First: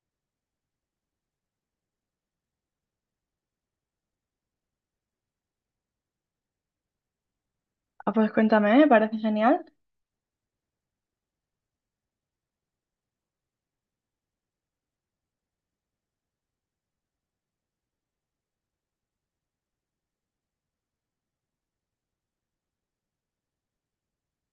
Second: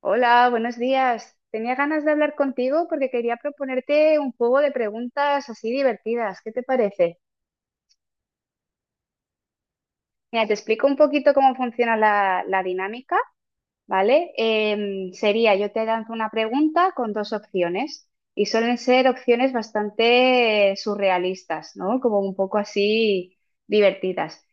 Hola, buenos días. Tenía ganas de hablar contigo porque quería proponerte un juego de preguntas así divertidas. ¿Qué te parece? Ah, pues cuéntame, me parece genial. Mira, te explico un poquito cómo funciona la dinámica, ¿vale? Sería, yo te lanzo una pregunta con dos opciones y suelen ser opciones bastante surrealistas, ¿no? Como un poco así divertidas.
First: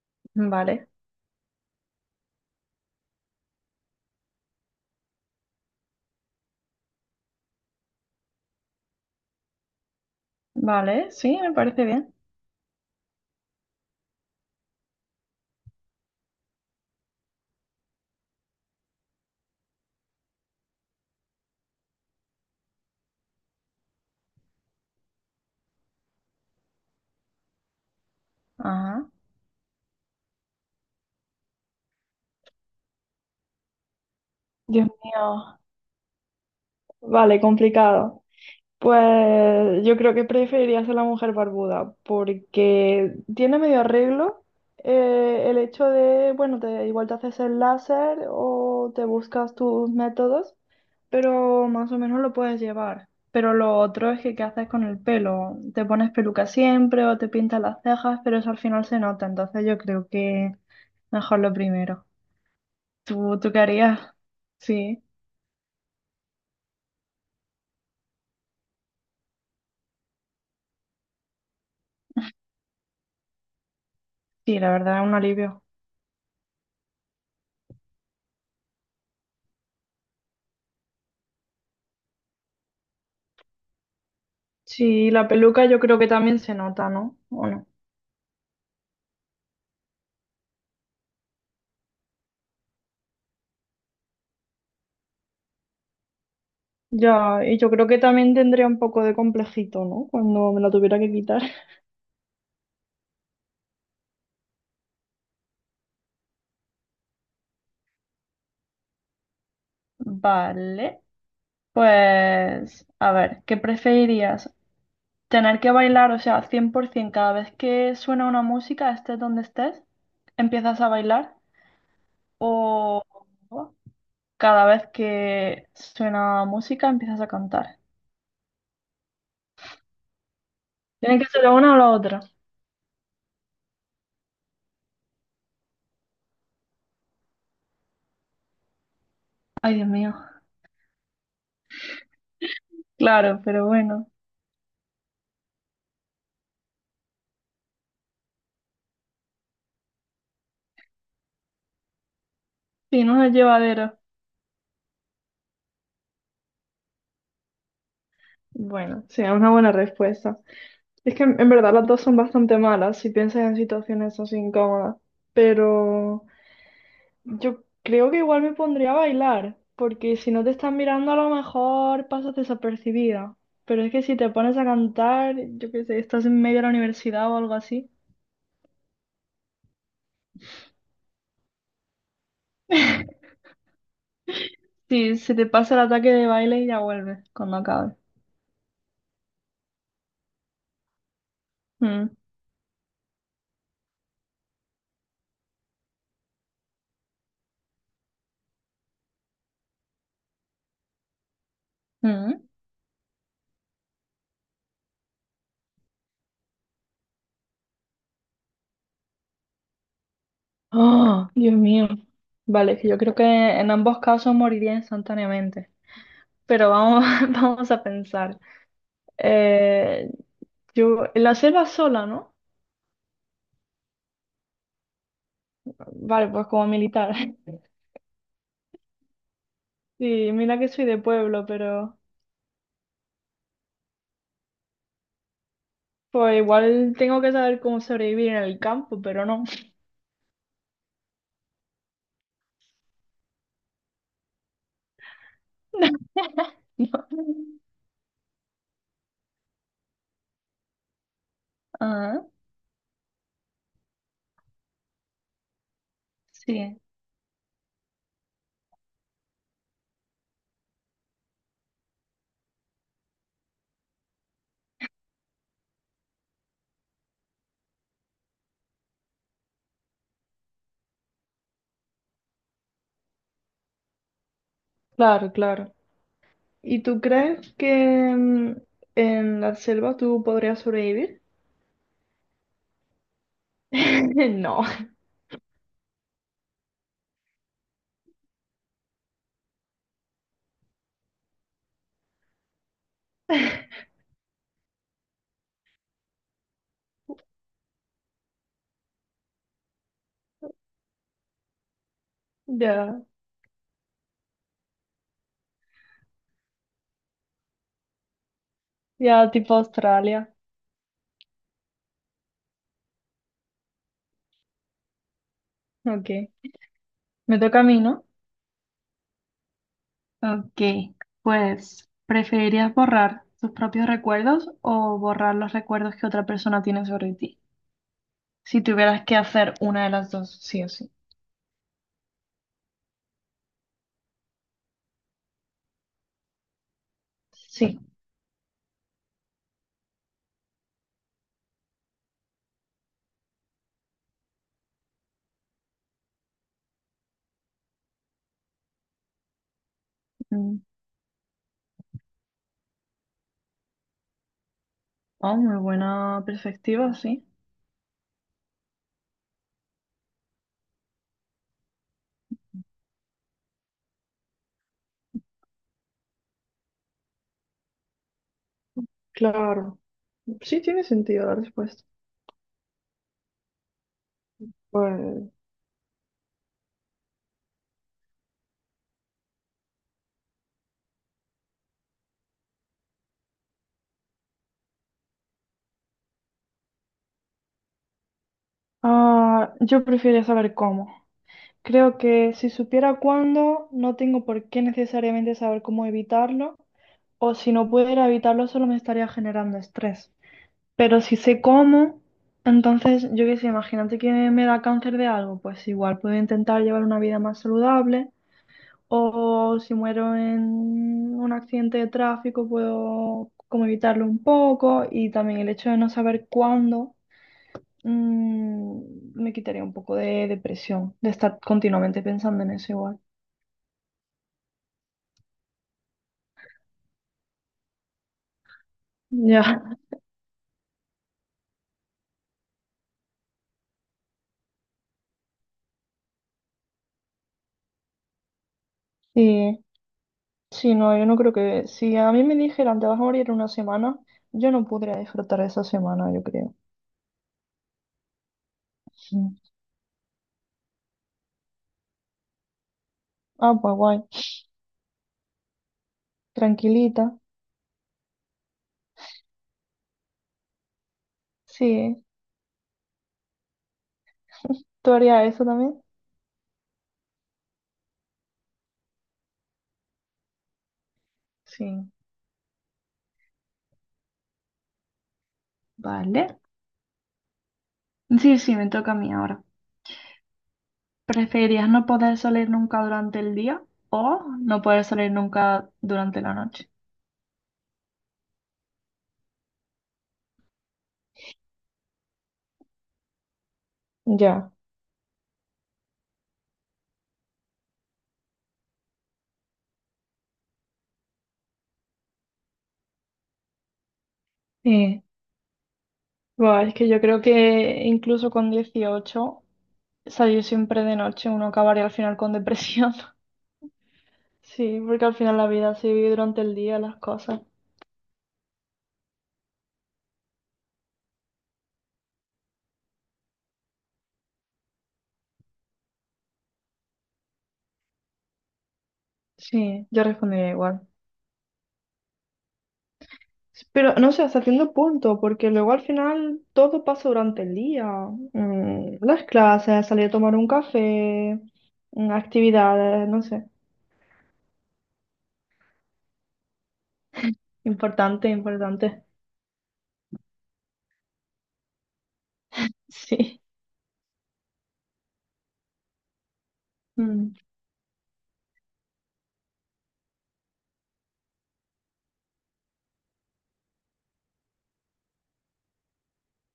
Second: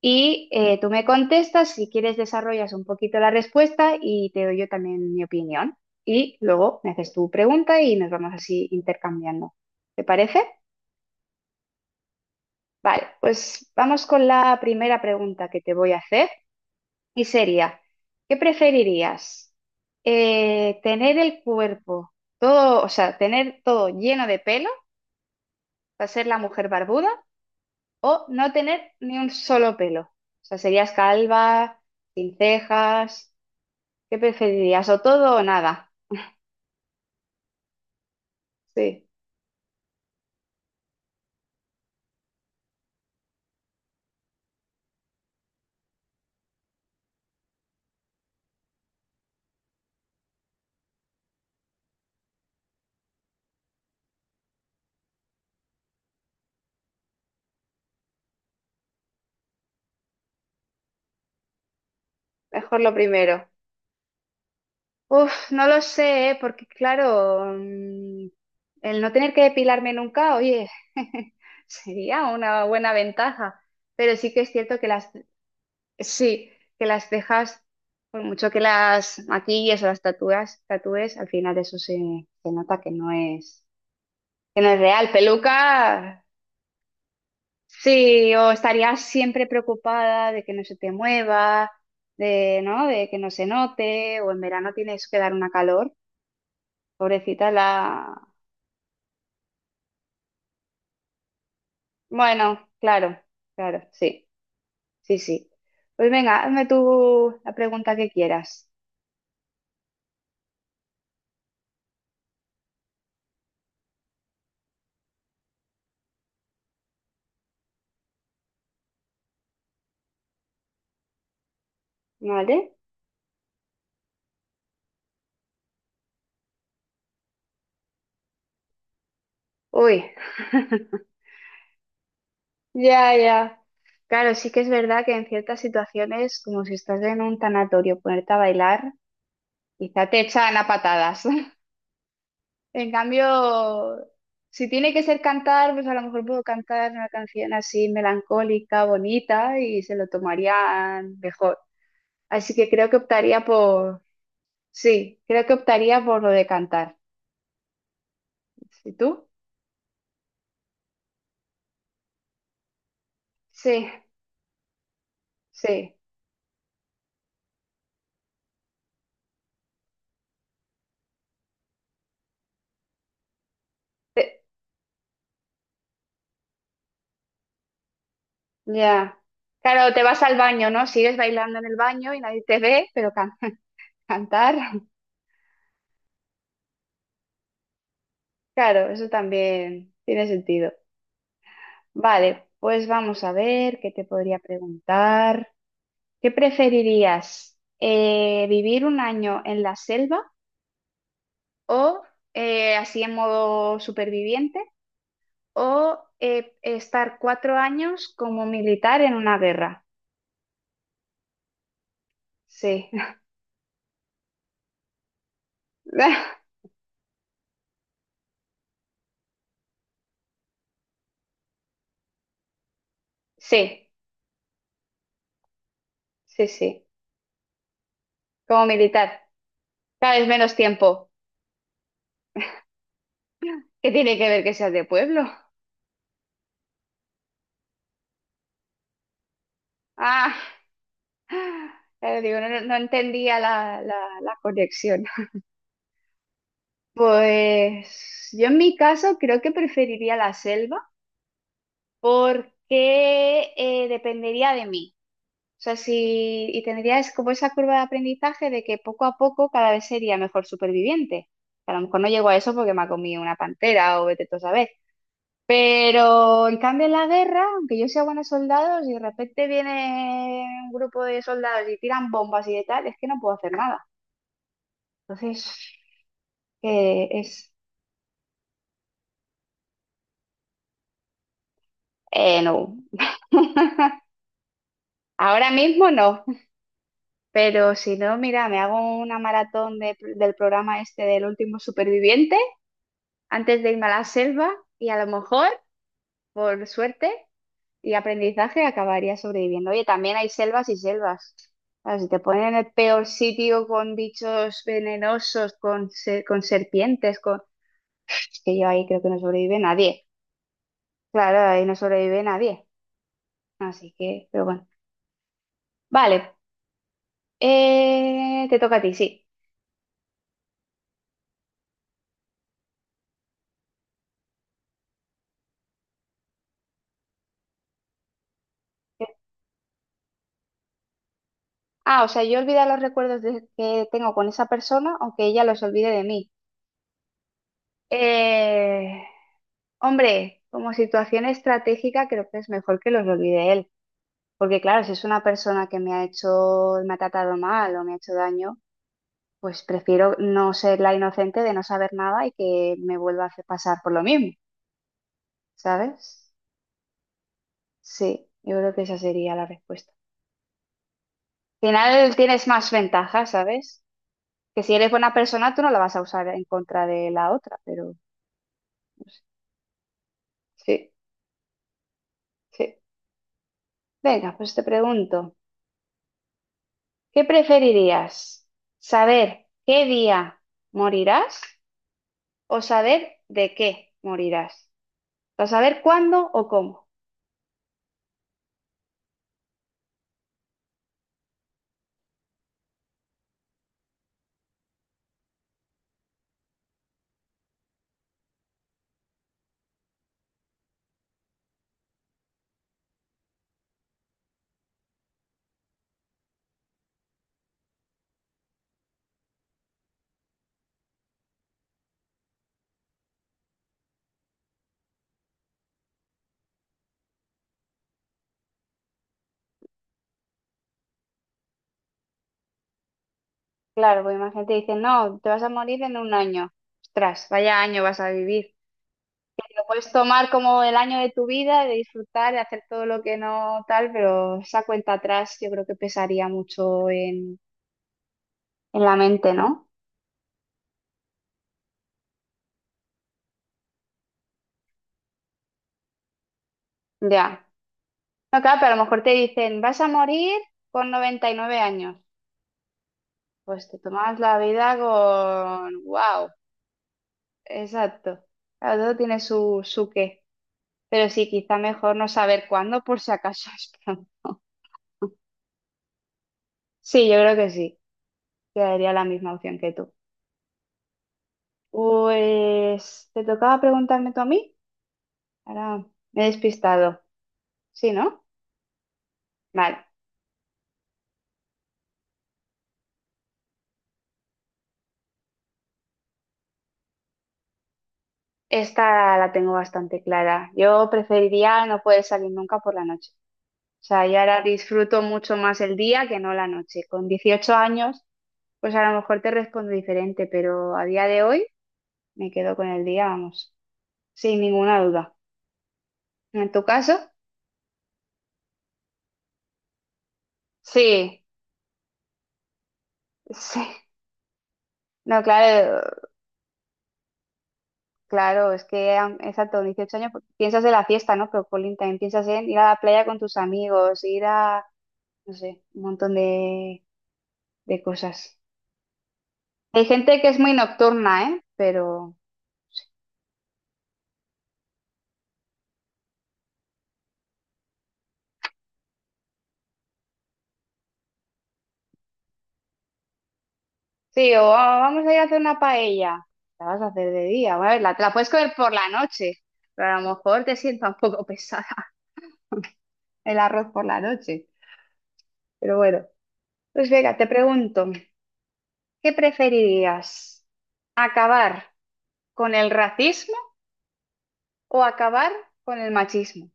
Y tú Vale, me contestas, si quieres desarrollas un poquito la respuesta y te doy yo también mi opinión. Y luego me haces tu pregunta y nos vamos así intercambiando. ¿Te parece? vale, sí, me parece bien. Vale, pues vamos con la primera pregunta que te voy a hacer. Y sería, ¿qué preferirías? ¿Tener el cuerpo todo, o sea, tener todo lleno de pelo para ser la mujer barbuda o no tener Ajá. ni un solo pelo? O sea, serías calva, sin cejas, ¿qué Dios preferirías? ¿O todo o mío, nada? vale, complicado. Sí, Pues yo creo que preferiría ser la mujer barbuda, porque tiene medio arreglo el hecho de, bueno, igual te haces el láser o te buscas tus métodos, pero más o menos lo puedes llevar. Pero lo otro es que qué haces con el pelo. Te pones peluca siempre o te pintas las cejas, pero eso al final se nota. Entonces yo creo que mejor lo primero. mejor lo ¿Tú, primero. tú qué harías? Sí, Uf, no lo sé, ¿eh? Porque claro, el no tener que depilarme nunca, oye, sería una buena ventaja. Pero sí que es sí, la cierto que verdad es las, un alivio. sí, que las cejas, por mucho que las maquilles o las tatúes, al final eso se nota que no es Sí, real. la peluca yo creo que Peluca, también se nota, ¿no? ¿O no? sí, o estarías siempre preocupada de que no se te mueva, de, ¿no? De que no se note, o en verano tienes que dar una calor. Ya, Pobrecita y yo creo que la... también tendría un poco de complejito, ¿no? Cuando me la tuviera que quitar. Bueno, claro, claro, sí, sí, sí. Pues venga, hazme tú la pregunta que quieras, Vale, pues a ver, ¿qué preferirías? ¿Tener que bailar, o sea, 100% cada vez que suena una música, estés donde estés, empiezas a bailar? ¿vale? ¿O cada vez que suena música, empiezas a cantar? Uy. Tiene que ser la una o la otra. Ya, ya. Claro, sí que es verdad que en ciertas situaciones, como si estás en un tanatorio, ponerte a bailar, Ay, Dios quizá mío. te echan a patadas. En Claro, pero cambio, bueno. si tiene que ser cantar, pues a lo mejor puedo cantar una canción así melancólica, bonita, y se lo tomarían mejor. Así que creo que Sí, no es optaría llevadero. por, sí, creo que optaría por lo de cantar. ¿Y Bueno, sí, tú? es una buena respuesta. Es que en verdad las dos son bastante malas si piensas en Sí, situaciones así incómodas, sí. pero yo creo que igual me pondría a bailar, porque si no te están mirando a lo mejor pasas desapercibida, pero es que si te Te- pones a cantar, yo qué sé, estás en medio de la universidad o algo así, Ya. Claro, te vas al baño, ¿no? Sigues bailando en el baño y nadie te ve, pero cantas. ¿Cantar? sí, se te pasa el ataque de baile y ya vuelves cuando acabe. Claro, eso también tiene sentido. Mm, Vale, pues vamos a ver qué te podría preguntar. ¿Qué preferirías? ¿Vivir un año en la selva o mm. Así en modo superviviente o estar 4 años como militar en una guerra? Oh, Dios mío. Vale, que Sí, yo creo que en ambos casos moriría instantáneamente. Pero vamos, vamos a pensar. Eh, yo, la selva sola, ¿no? sí, Vale, sí, pues como sí, militar. como militar. Cada vez Sí, menos mira que soy tiempo. de pueblo, pero ¿Qué tiene que ver que seas de pueblo? pues igual tengo que saber cómo sobrevivir en el campo, pero no. Ah. Pero digo, no entendía la conexión. No. Pues yo en mi caso creo que preferiría la selva Ah, porque dependería de mí. O sea, si, y sí. tendría es como esa curva de aprendizaje de que poco a poco cada vez sería mejor superviviente. A lo mejor no llego a eso porque me ha comido una pantera o vete tú a saber. Pero en cambio en la guerra, aunque yo sea buena soldado, si de repente viene un grupo de soldados y tiran bombas y de tal, es que no puedo hacer nada. Claro, Entonces, claro. ¿Y tú que es, crees que en la selva tú podrías sobrevivir? No, No. ahora mismo no, pero si no, mira, me hago una maratón del programa este del último superviviente antes de irme a la selva y a lo mejor, por suerte y aprendizaje, acabaría sobreviviendo. Oye, también hay selvas y selvas. Claro, si te ponen en el Ya, peor sitio con bichos venenosos, con serpientes, con... Es que yo ahí creo que no ya tipo sobrevive nadie. Australia. Claro, ahí no sobrevive nadie. Así que, pero bueno. Ok. Vale, Me toca a mí, ¿no? Te toca a ti, sí. Ok, pues, ¿preferirías borrar tus propios recuerdos o borrar los recuerdos que otra persona tiene sobre ti? Si tuvieras que hacer una de las dos, sí o sí. Ah, o sea, yo olvidar los recuerdos que tengo con esa persona, aunque ella los olvide de mí. Sí. Eh, hombre, como situación estratégica, creo que es mejor que los olvide él. Porque claro, si es una persona que me ha hecho, me ha tratado mal o me ha hecho daño, pues prefiero no Mm. ser la inocente de no saber nada y que me vuelva a hacer pasar por lo mismo, Oh, muy buena ¿sabes? perspectiva, sí. Sí, yo creo que esa sería la respuesta. Al final tienes más ventajas, ¿sabes? Que si eres buena persona, tú no la vas a usar en contra de la otra, pero no sé. Claro. Sí, tiene Sí, sentido la respuesta. sí. Venga, pues te Pues, pregunto, ¿qué preferirías? ¿Saber qué día morirás o saber de qué morirás? ¿O saber cuándo o cómo? Yo preferiría saber cómo. Creo que si supiera cuándo, no tengo por qué necesariamente saber cómo evitarlo, o si no pudiera evitarlo, solo me estaría generando estrés. Pero si sé cómo, entonces yo qué sé, imagínate que me da cáncer de algo, pues igual puedo intentar llevar una vida más saludable o si muero en un accidente de tráfico puedo como evitarlo un poco, y también el hecho de no saber cuándo me quitaría un poco de depresión, de estar continuamente pensando en eso igual. Claro, porque imagínate, dicen, no, te vas a morir en un año. Ostras, vaya año vas a vivir. Lo Ya, puedes tomar como el año de tu vida, de disfrutar, de hacer todo lo que no tal, pero esa cuenta atrás yo creo que pesaría mucho en la mente, sí, ¿no? sí, no, yo no creo que, si a mí me dijeran te vas a morir en una semana, yo no podría disfrutar de esa semana, yo creo. Ya. No, claro, pero a lo mejor te dicen, vas a morir con 99 años. Ah, Pues pues te guay. tomas la vida con... ¡Wow! Tranquilita. Exacto. Claro, todo tiene su qué. Pero sí, quizá mejor Sí. no saber cuándo por si acaso es pronto. ¿Tú harías eso también? Sí, yo creo que sí. Quedaría la misma opción que tú. Sí. Pues, ¿te tocaba preguntarme tú a mí? Ahora me he Vale. despistado. Sí, ¿no? Sí, sí, me toca a mí ahora. Vale. ¿Preferirías no poder salir nunca durante el día o no poder salir nunca durante la noche? Esta la tengo bastante clara. Yo preferiría no poder salir nunca por la noche. O sea, y ahora Ya. disfruto mucho más el día que no la noche. Con 18 años, pues a lo mejor te respondo diferente, pero a día de hoy me quedo con el día, vamos, sin ninguna Sí. duda. ¿En tu Buah, es que caso? yo creo que incluso con 18, salir siempre de Sí, noche uno acabaría al final con depresión. sí. Sí, porque al No, final la vida claro, se vive durante el día, las cosas. claro, es que exacto, 18 años, pues, piensas en la fiesta, ¿no? Pero Colin, también piensas en ir a la playa con tus amigos, ir a, no sé, un montón de cosas. Hay Sí, yo gente que es respondería muy igual. nocturna, ¿eh? Pero Pero no sé, hasta cierto punto, porque luego al final todo pasa durante el día. Las clases, salir a tomar un café, actividades, no sé. sí, o "Ah, vamos a ir a hacer una paella. La vas a hacer de día, a ver, la, te la Importante, puedes comer por la importante. noche, pero a lo mejor te sienta un poco pesada el Sí. arroz por la noche. Pero bueno, pues venga, te Mm, pregunto, ¿qué preferirías? ¿Acabar con el racismo o acabar con el machismo?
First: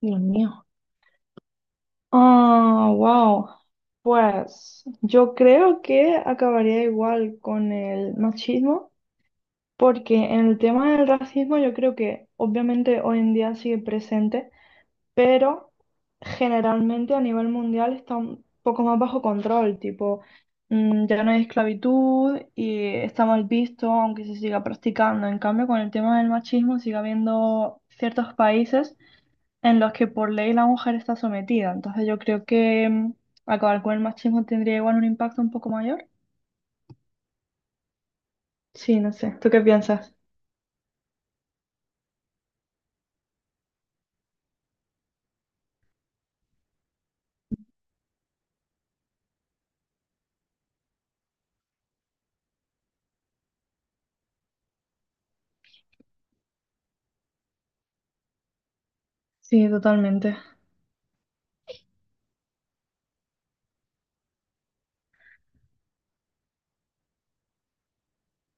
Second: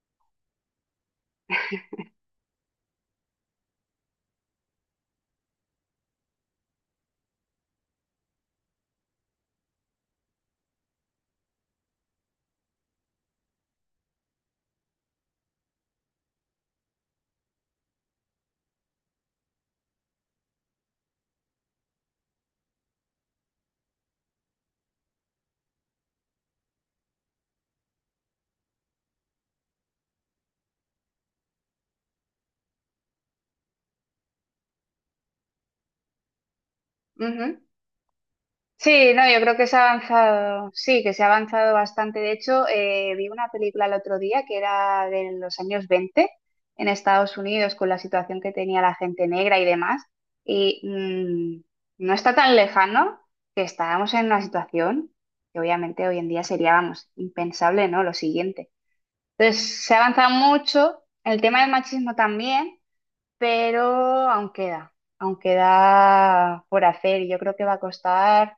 Dios mío. Ah, wow. Pues yo creo que acabaría igual con el machismo, porque en el tema del racismo yo creo que obviamente hoy en día sigue presente. Pero generalmente a nivel mundial está un poco más bajo control, tipo, ya no hay esclavitud y está mal visto, aunque se siga practicando. En cambio, con el tema del machismo sigue habiendo ciertos países en los que por ley la mujer está sometida. Entonces yo creo que acabar con el machismo tendría igual un impacto un poco mayor. Sí, Sí, no no, sé. yo ¿Tú creo qué que se ha piensas? avanzado, sí, que se ha avanzado bastante. De hecho, vi una película el otro día que era de los años 20 en Estados Unidos con la situación que tenía la gente negra y demás. Y no está tan lejano que estábamos en una situación que obviamente hoy en día sería, vamos, impensable, ¿no? Lo siguiente. Sí, Entonces, se ha avanzado totalmente. mucho, el tema del machismo también, pero aún queda por hacer y yo creo que va a costar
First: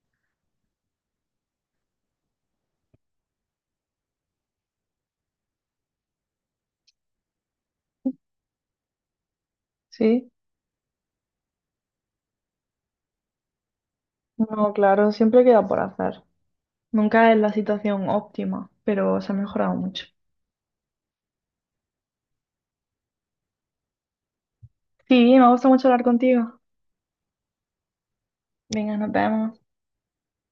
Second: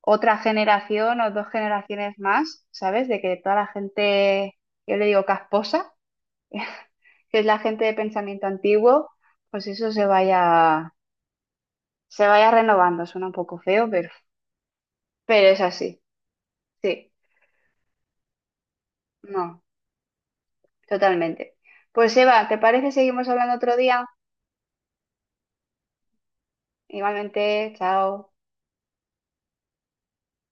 otra generación o dos generaciones más, ¿sabes? De que toda la gente, yo le digo casposa, que es la gente de pensamiento antiguo, pues eso Sí. Se vaya renovando. Suena un poco feo, No, claro, siempre pero es queda por así. hacer. Sí, Nunca es la situación óptima, pero se ha no, mejorado mucho. totalmente. Pues Eva, ¿te parece? Seguimos hablando otro día. Sí, me gusta mucho hablar contigo. Igualmente, chao. Venga, nos vemos.